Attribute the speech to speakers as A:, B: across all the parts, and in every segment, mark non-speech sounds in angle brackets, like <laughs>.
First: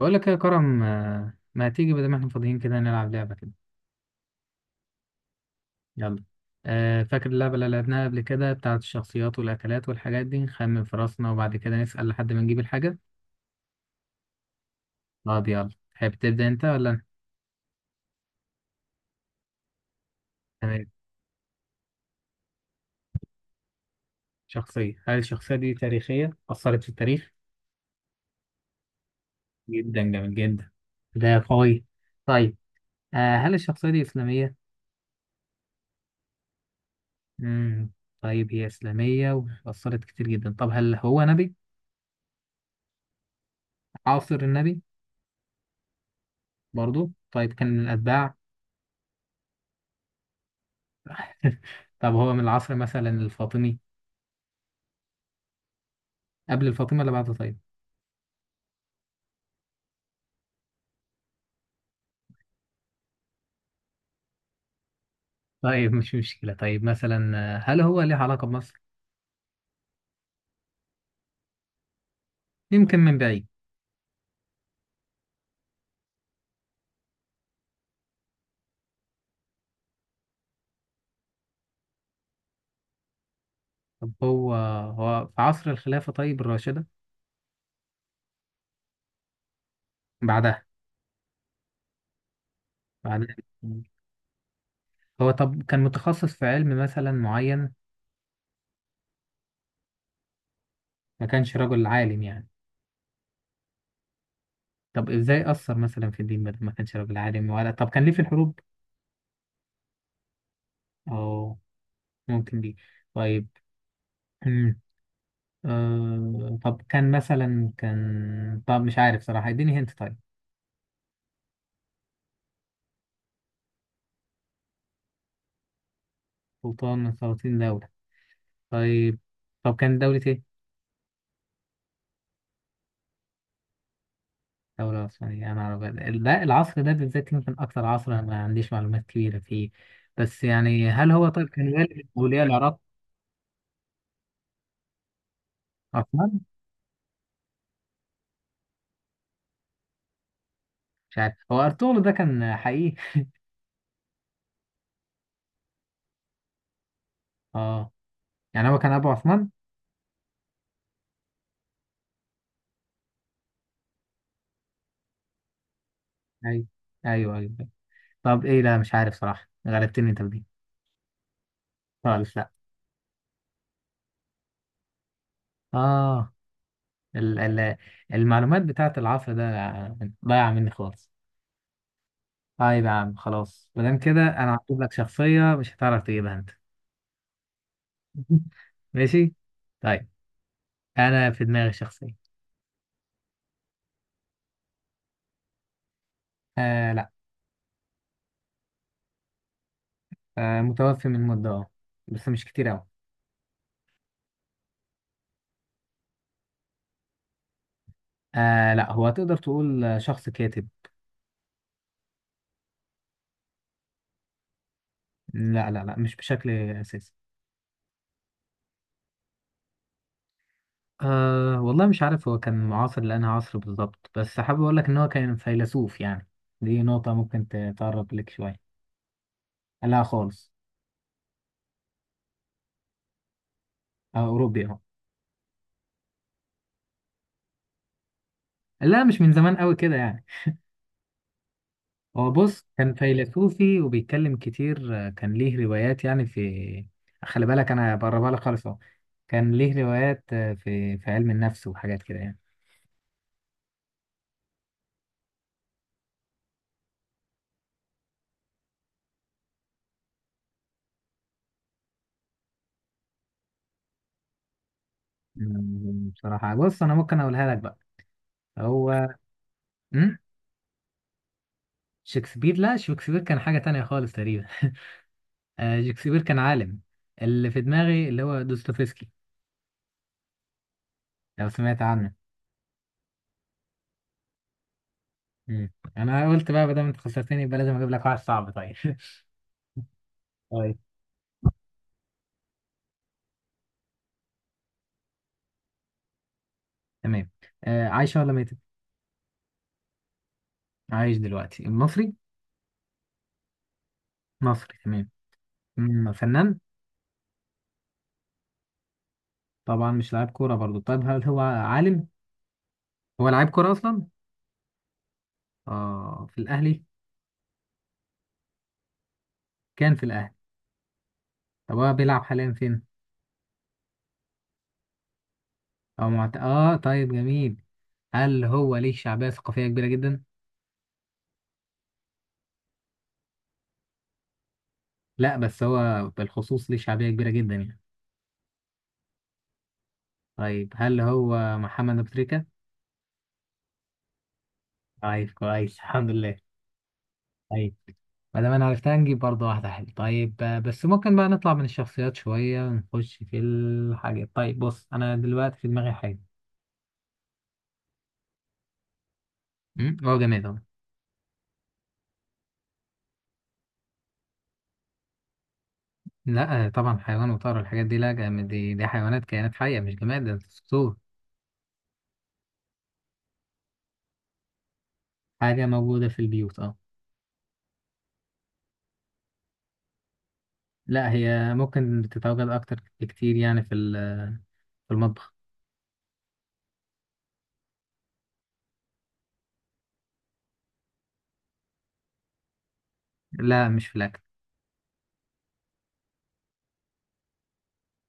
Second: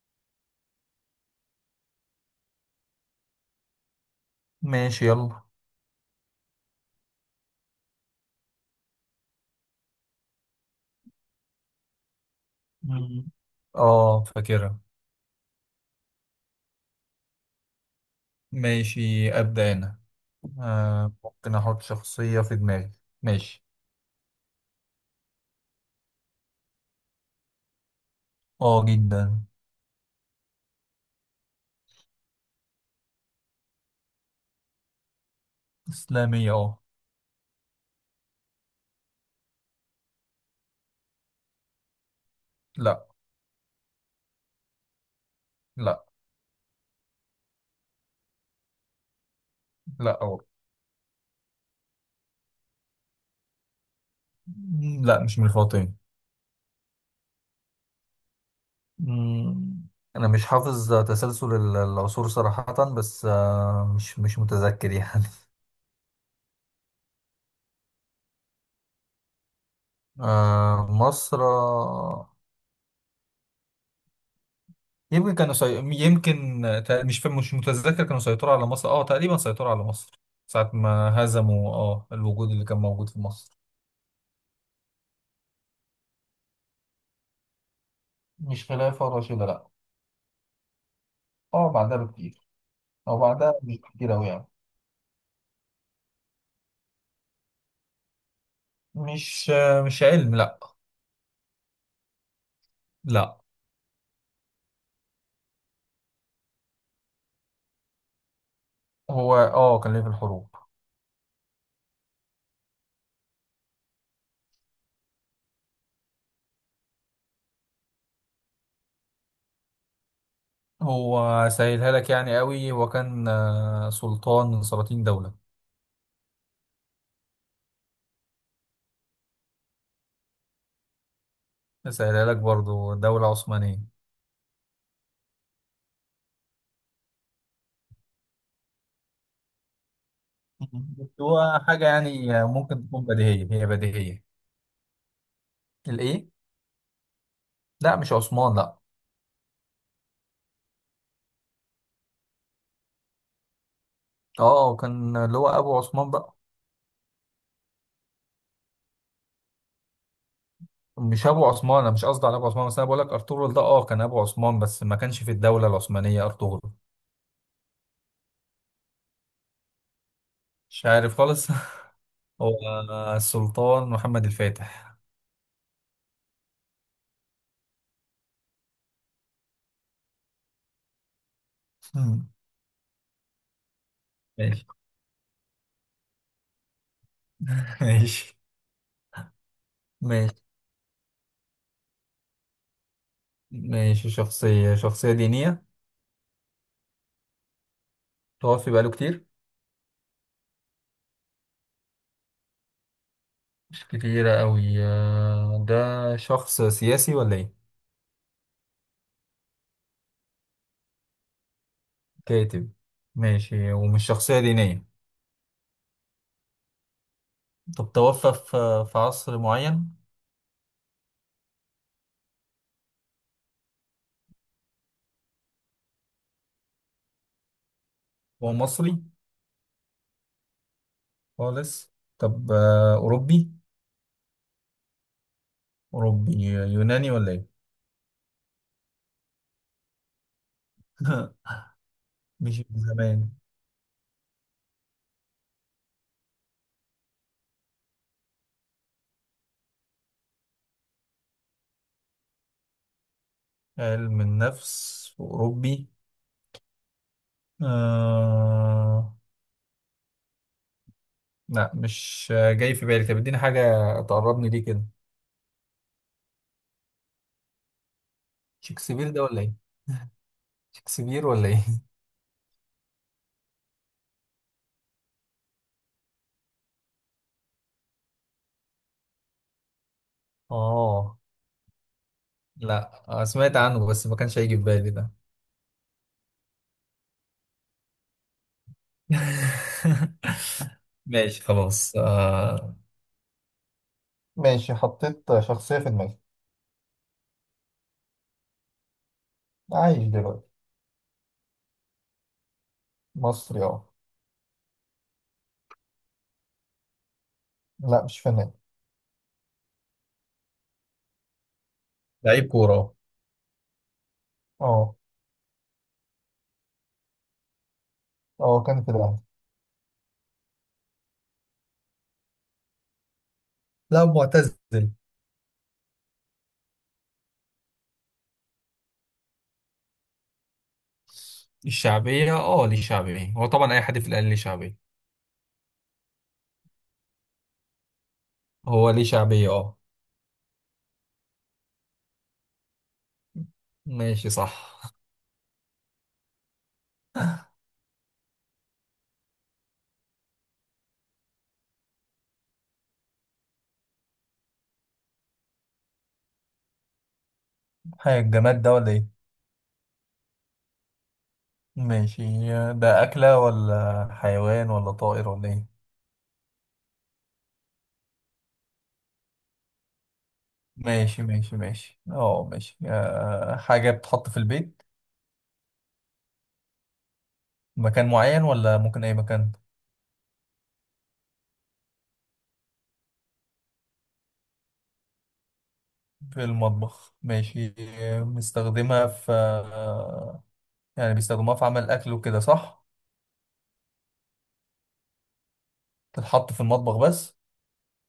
A: بقول لك يا كرم ما تيجي بدل ما احنا فاضيين كده نلعب لعبة كده.
B: ماشي، يلا.
A: يلا. فاكر اللعبة اللي لعبناها قبل كده بتاعت الشخصيات والأكلات والحاجات دي، نخمن في راسنا وبعد كده نسأل لحد ما نجيب الحاجة.
B: مم. اه، فاكرها.
A: اه دي، يلا تحب تبدأ انت ولا أنا؟
B: ماشي، أبدأ أنا.
A: تمام.
B: ممكن أحط شخصية في دماغي. ماشي.
A: شخصية، هل الشخصية دي تاريخية أثرت في التاريخ؟
B: اه، جدا.
A: جدا، جميل جدا. ده قوي. طيب. هل الشخصية دي إسلامية؟
B: إسلامية، اه.
A: مم. طيب هي إسلامية وأثرت كتير جدا. طب هل هو نبي؟
B: لا.
A: عاصر النبي؟
B: لا.
A: برضو طيب، كان من الأتباع؟
B: لا أو.
A: <laughs> طب هو من العصر مثلا الفاطمي؟
B: لا، مش من الفاطمي.
A: قبل الفاطمي ولا بعده؟ طيب
B: مم، أنا مش حافظ تسلسل العصور صراحة، بس مش متذكر يعني.
A: طيب، مش مشكلة. طيب مثلا، هل هو ليه علاقة بمصر؟
B: <laughs> آه، مصر.
A: يمكن من بعيد.
B: يمكن كانوا يمكن مش فاهم، مش متذكر، كانوا سيطروا على مصر، تقريبا سيطروا على مصر. ساعة ما هزموا الوجود اللي كان موجود في مصر.
A: طب هو، في عصر الخلافة؟ طيب الراشدة؟
B: مش خلافة راشدة، لا.
A: بعدها؟
B: اه، بعدها بكتير. او
A: بعدها.
B: بعدها مش كتير اوي يعني.
A: هو طب كان متخصص في علم مثلا معين؟
B: مش مش علم، لا.
A: ما كانش رجل عالم يعني؟
B: لا.
A: طب ازاي أثر مثلا في الدين بدل ما كانش رجل عالم؟ ولا طب كان ليه في الحروب؟
B: هو كان ليه في الحروب.
A: اه. ممكن دي. طيب. <clears throat> أمم، آه طب كان مثلا، كان طب مش عارف صراحة، اديني هنت. طيب
B: هو سهلها لك يعني قوي. هو كان سلطان من سلاطين دولة.
A: سلطان من 30 دولة. طيب. طب كانت دولة إيه؟
B: سهلها لك برضو، دولة عثمانية.
A: دولة عثمانية أنا أعرف. لا العصر ده بالذات يمكن أكتر عصر أنا ما عنديش معلومات كبيرة فيه. بس يعني هل
B: بس
A: هو، طيب
B: هو
A: كان
B: حاجة
A: والد
B: يعني
A: أولياء العراق؟
B: ممكن تكون بديهية، هي بديهية. الإيه؟
A: عثمان؟
B: لا، مش عثمان، لا.
A: مش عارف. هو أرطغرل ده كان حقيقي؟
B: اه، وكان اللي هو ابو عثمان بقى.
A: أه. يعني هو كان أبو عثمان؟
B: مش ابو عثمان، انا مش قصدي على ابو عثمان، بس انا بقول لك ارطغرل ده كان ابو عثمان، بس ما كانش في الدوله العثمانيه ارطغرل.
A: أيوه أيوه أيوه. طب إيه، لا مش عارف صراحة، غلبتني أنت بدي.
B: مش عارف خالص. <laughs>
A: خالص، لا.
B: هو السلطان محمد الفاتح.
A: أه. ال المعلومات بتاعت العصر ده ضايعة مني خالص.
B: مم.
A: طيب يا عم خلاص، مادام كده انا
B: ماشي.
A: هجيب لك شخصية مش هتعرف تجيبها انت.
B: <laughs> ماشي،
A: <laughs> ماشي. طيب،
B: ماشي،
A: انا في دماغي شخصية.
B: ماشي. شخصيه، شخصيه دينيه؟
A: آه لا.
B: توفي بقاله كتير.
A: آه، متوفي من مدة اه، بس مش كتير اوي.
B: مش كتيرة أوي. ده شخص سياسي ولا إيه؟
A: آه لا، هو تقدر تقول شخص كاتب.
B: كاتب. ماشي، ومش شخصية دينية.
A: لا لا لا، مش بشكل اساسي.
B: طب توفى في عصر معين؟
A: آه والله مش عارف هو كان معاصر لأنها عصر بالظبط، بس حابب اقول لك ان هو كان فيلسوف يعني. دي نقطة ممكن تقرب لك
B: هو
A: شوية.
B: مصري؟
A: لا خالص.
B: خالص. طب أوروبي؟
A: آه اوروبي اهو.
B: أوروبي يوناني ولا إيه؟
A: لا مش من زمان قوي كده يعني.
B: <laughs>
A: هو
B: مش
A: بص
B: من
A: كان
B: زمان.
A: فيلسوفي وبيتكلم كتير، كان ليه روايات يعني في. خلي بالك انا بقربها لك خالص اهو. كان ليه روايات في علم النفس وحاجات كده يعني.
B: علم النفس أوروبي. آه... لا، مش جاي في بالي. طب اديني حاجة تقربني ليه كده.
A: بصراحة بص انا ممكن اقولها لك بقى. هو.
B: شكسبير ده ولا إيه؟
A: مم؟
B: شكسبير ولا إيه؟ <laughs>
A: شكسبير؟ لا شكسبير كان حاجة تانية خالص تقريبا. <laughs> شكسبير كان عالم. اللي في دماغي اللي هو دوستويفسكي،
B: آه،
A: لو سمعت عنه.
B: لا. سمعت عنه بس ما كانش هيجي في بالي ده.
A: مم. انا قلت بقى بدل ما انت خسرتني يبقى لازم اجيب لك واحد صعب. طيب. <laughs> طيب،
B: <laughs> ماشي، خلاص. ماشي، حطيت شخصية في دماغي.
A: تمام. عايشة ولا ميتة؟
B: عايش دلوقتي.
A: عايش دلوقتي، المصري؟
B: مصري، اه.
A: مصري تمام. فنان؟
B: لا، مش فنان.
A: طبعا مش لاعب كورة برضو. طيب هل هو عالم؟
B: لعيب كورة.
A: هو لاعب كورة أصلا؟
B: اه.
A: اه، في الأهلي؟
B: اه، كان في الاهلي.
A: كان في الأهلي. طب هو بيلعب حاليا فين؟
B: لا، معتزل.
A: أو اه طيب جميل. هل هو ليه شعبية ثقافية كبيرة جدا؟
B: الشعبية، ليه شعبية، هو طبعا أي حد في الأهلي ليه شعبية.
A: لا بس هو بالخصوص ليه شعبية كبيرة جدا يعني.
B: هو ليه شعبية، اه.
A: طيب هل هو محمد أبو تريكة؟
B: ماشي، صح.
A: طيب كويس، الحمد لله. طيب. ما دام انا عرفتها نجيب برضه واحدة حلوة. طيب بس ممكن بقى نطلع من الشخصيات شوية ونخش في الحاجات. طيب بص انا دلوقتي في دماغي حاجة.
B: حاجة، الجماد ده ولا ايه؟
A: هو جماد اهو.
B: ماشي. ده أكلة ولا حيوان ولا طائر ولا ايه؟
A: لا طبعا حيوان وطائر الحاجات دي لا جماد، دي, دي حيوانات كائنات حية مش جماد، ده دستور.
B: ماشي، ماشي، ماشي، اه، ماشي. حاجة بتتحط في البيت؟
A: حاجة موجودة في البيوت اه.
B: مكان معين ولا ممكن أي مكان؟
A: لا هي ممكن تتواجد أكتر بكتير يعني في في المطبخ.
B: في المطبخ؟ ماشي. بنستخدمها في يعني بيستخدموها في عمل الأكل وكده، صح؟
A: لا مش في الأكل.
B: تتحط في المطبخ بس؟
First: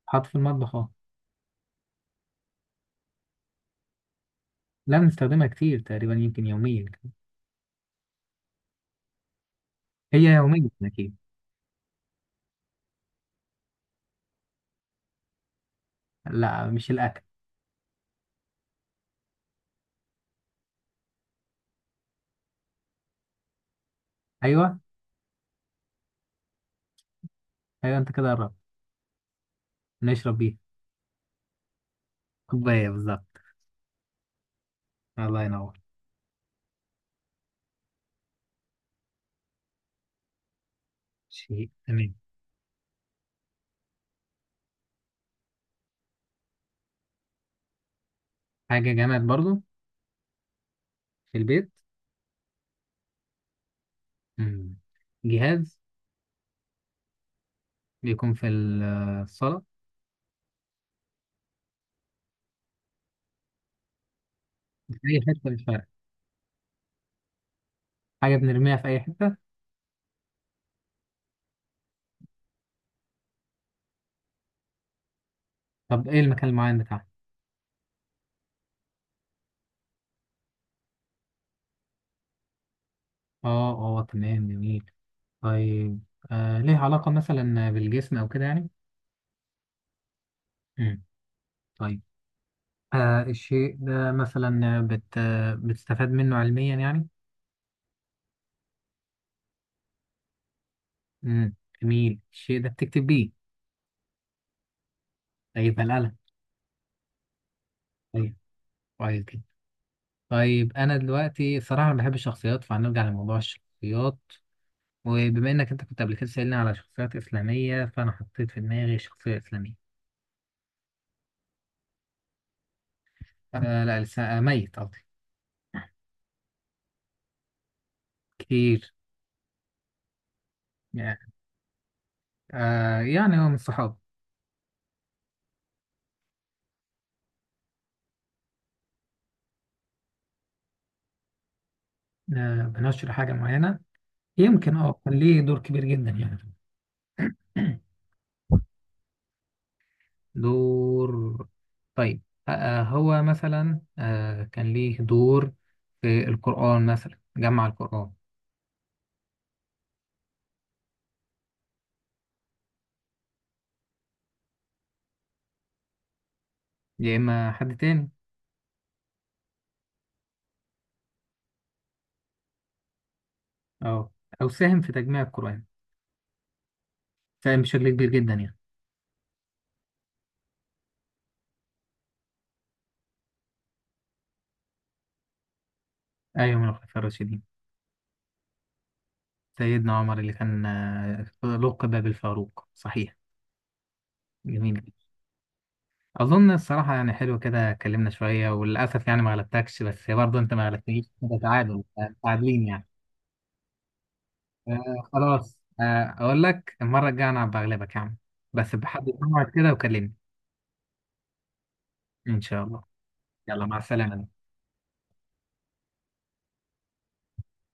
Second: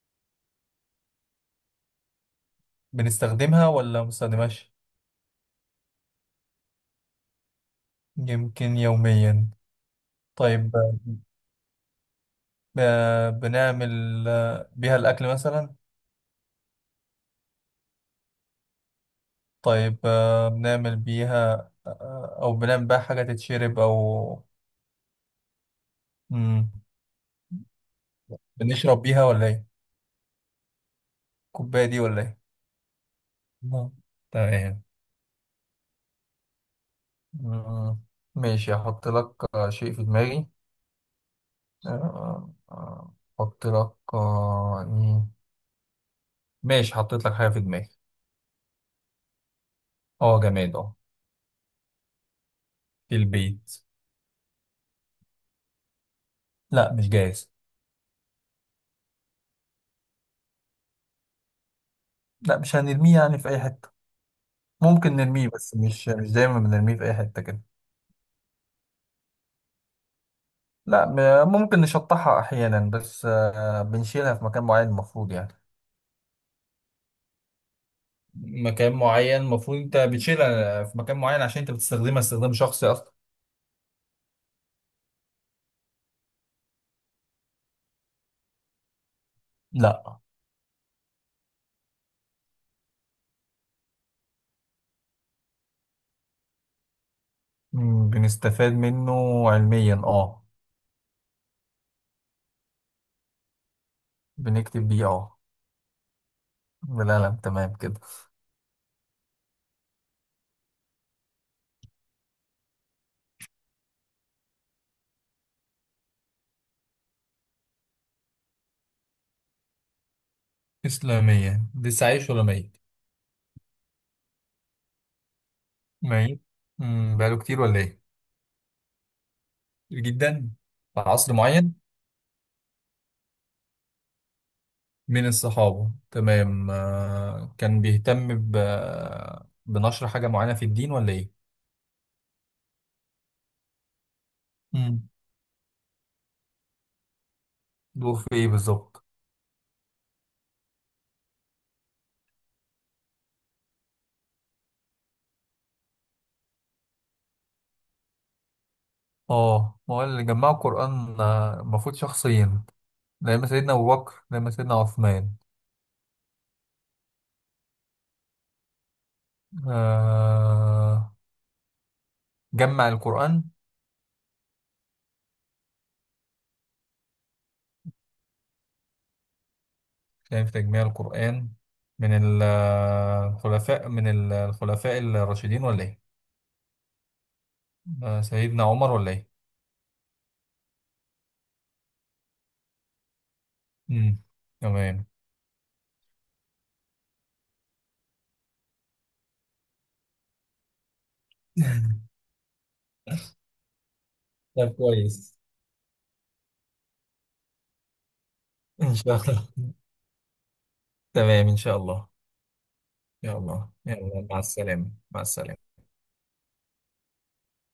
A: حط في المطبخ اه.
B: بنستخدمها ولا ما بنستخدمهاش؟
A: لا بنستخدمها كتير، تقريبا يمكن يوميا.
B: يمكن يوميا؟
A: هي يوميا
B: طيب.
A: أكيد.
B: بنعمل بيها الأكل مثلا؟
A: لا مش الأكل.
B: طيب. بنعمل بيها، أو بنعمل بيها حاجة تتشرب، أو؟
A: أيوه
B: مم.
A: أيوه، أنت كده قربت.
B: بنشرب بيها ولا إيه؟
A: نشرب بيها.
B: الكوباية دي ولا إيه؟
A: كوباية بالظبط.
B: نعم. تمام.
A: الله ينور.
B: مم. ماشي، هحط لك شيء في دماغي.
A: شيء تمام.
B: آه، آه، أحط لك إيه؟ ماشي، حطيت لك حاجة في دماغي.
A: حاجة جماد برضو.
B: أه، جماد، أه.
A: في البيت.
B: في البيت.
A: مم. جهاز.
B: لا، مش جاهز.
A: بيكون في الصالة.
B: لا، مش هنرميه يعني في اي حته.
A: في
B: ممكن
A: أي
B: نرميه،
A: حتة مش
B: بس
A: فارق.
B: مش دايما بنرميه في اي حته كده.
A: حاجة بنرميها في أي حتة.
B: لا. ممكن نشطحها احيانا، بس بنشيلها في مكان معين المفروض يعني.
A: طب إيه المكان المعين بتاعها؟
B: مكان معين، المفروض انت بتشيلها في مكان معين عشان انت بتستخدمها استخدام شخصي اصلا.
A: آه، آه تمام جميل. طيب. آه ليه علاقة مثلا بالجسم أو كده يعني؟
B: لا.
A: مم. طيب الشيء ده مثلا، بت آه، بتستفاد منه علميا يعني؟
B: بنستفاد منه علميا، اه.
A: مم. جميل. الشيء ده بتكتب بيه؟
B: بنكتب بيه، اه.
A: طيب القلم.
B: بالقلم، تمام كده.
A: طيب، كويس جدا. طيب أنا دلوقتي الصراحة أنا بحب الشخصيات فهنرجع لموضوع الشخصيات. وبما إنك أنت كنت قبل كده سألني على شخصيات إسلامية فأنا حطيت في دماغي شخصية إسلامية.
B: اسلاميا. لسه عايش ولا ميت؟
A: آه لا لسه، ميت قصدي.
B: ميت. بقاله كتير ولا ايه؟
A: كتير
B: كتير جدا. في
A: يعني.
B: عصر معين.
A: آه يعني هو من الصحاب.
B: من الصحابة، تمام. كان بيهتم بنشر حاجة معينة في الدين ولا إيه؟
A: آه بنشر حاجة معينة، يمكن اه
B: امم
A: كان ليه دور كبير جدا يعني. <clears throat>
B: دوره في إيه بالظبط؟
A: دور. طيب. هو مثلا كان ليه دور في القرآن، مثلا جمع القرآن.
B: ما هو اللي جمعوا القرآن، المفروض شخصين. لما سيدنا أبو بكر، لما سيدنا عثمان.
A: يا إما حد تاني،
B: آه... جمع القرآن.
A: أو أو ساهم في تجميع القرآن، ساهم بشكل كبير جدا يعني.
B: كان في تجميع القرآن. من الخلفاء، من الخلفاء الراشدين ولا إيه؟
A: أيوة من الخلفاء الراشدين.
B: سيدنا عمر ولا إيه؟
A: سيدنا عمر، اللي كان آه لقب بالفاروق، صحيح.
B: مم،
A: جميل.
B: تمام.
A: اظن الصراحه يعني حلو كده اتكلمنا شويه، وللاسف يعني ما غلبتكش، بس برضه انت ما غلبتنيش، ده تعادل،
B: <laughs>
A: متعادلين يعني.
B: طيب،
A: آه
B: كويس.
A: خلاص، آه اقول لك المره الجايه انا بغلبك يا عم، بس
B: ان
A: بحدد
B: شاء الله.
A: موعد كده وكلمني.
B: تمام، ان شاء الله.
A: ان شاء الله. يلا
B: يلا،
A: مع السلامه.
B: يلا، مع السلامة، مع السلامة.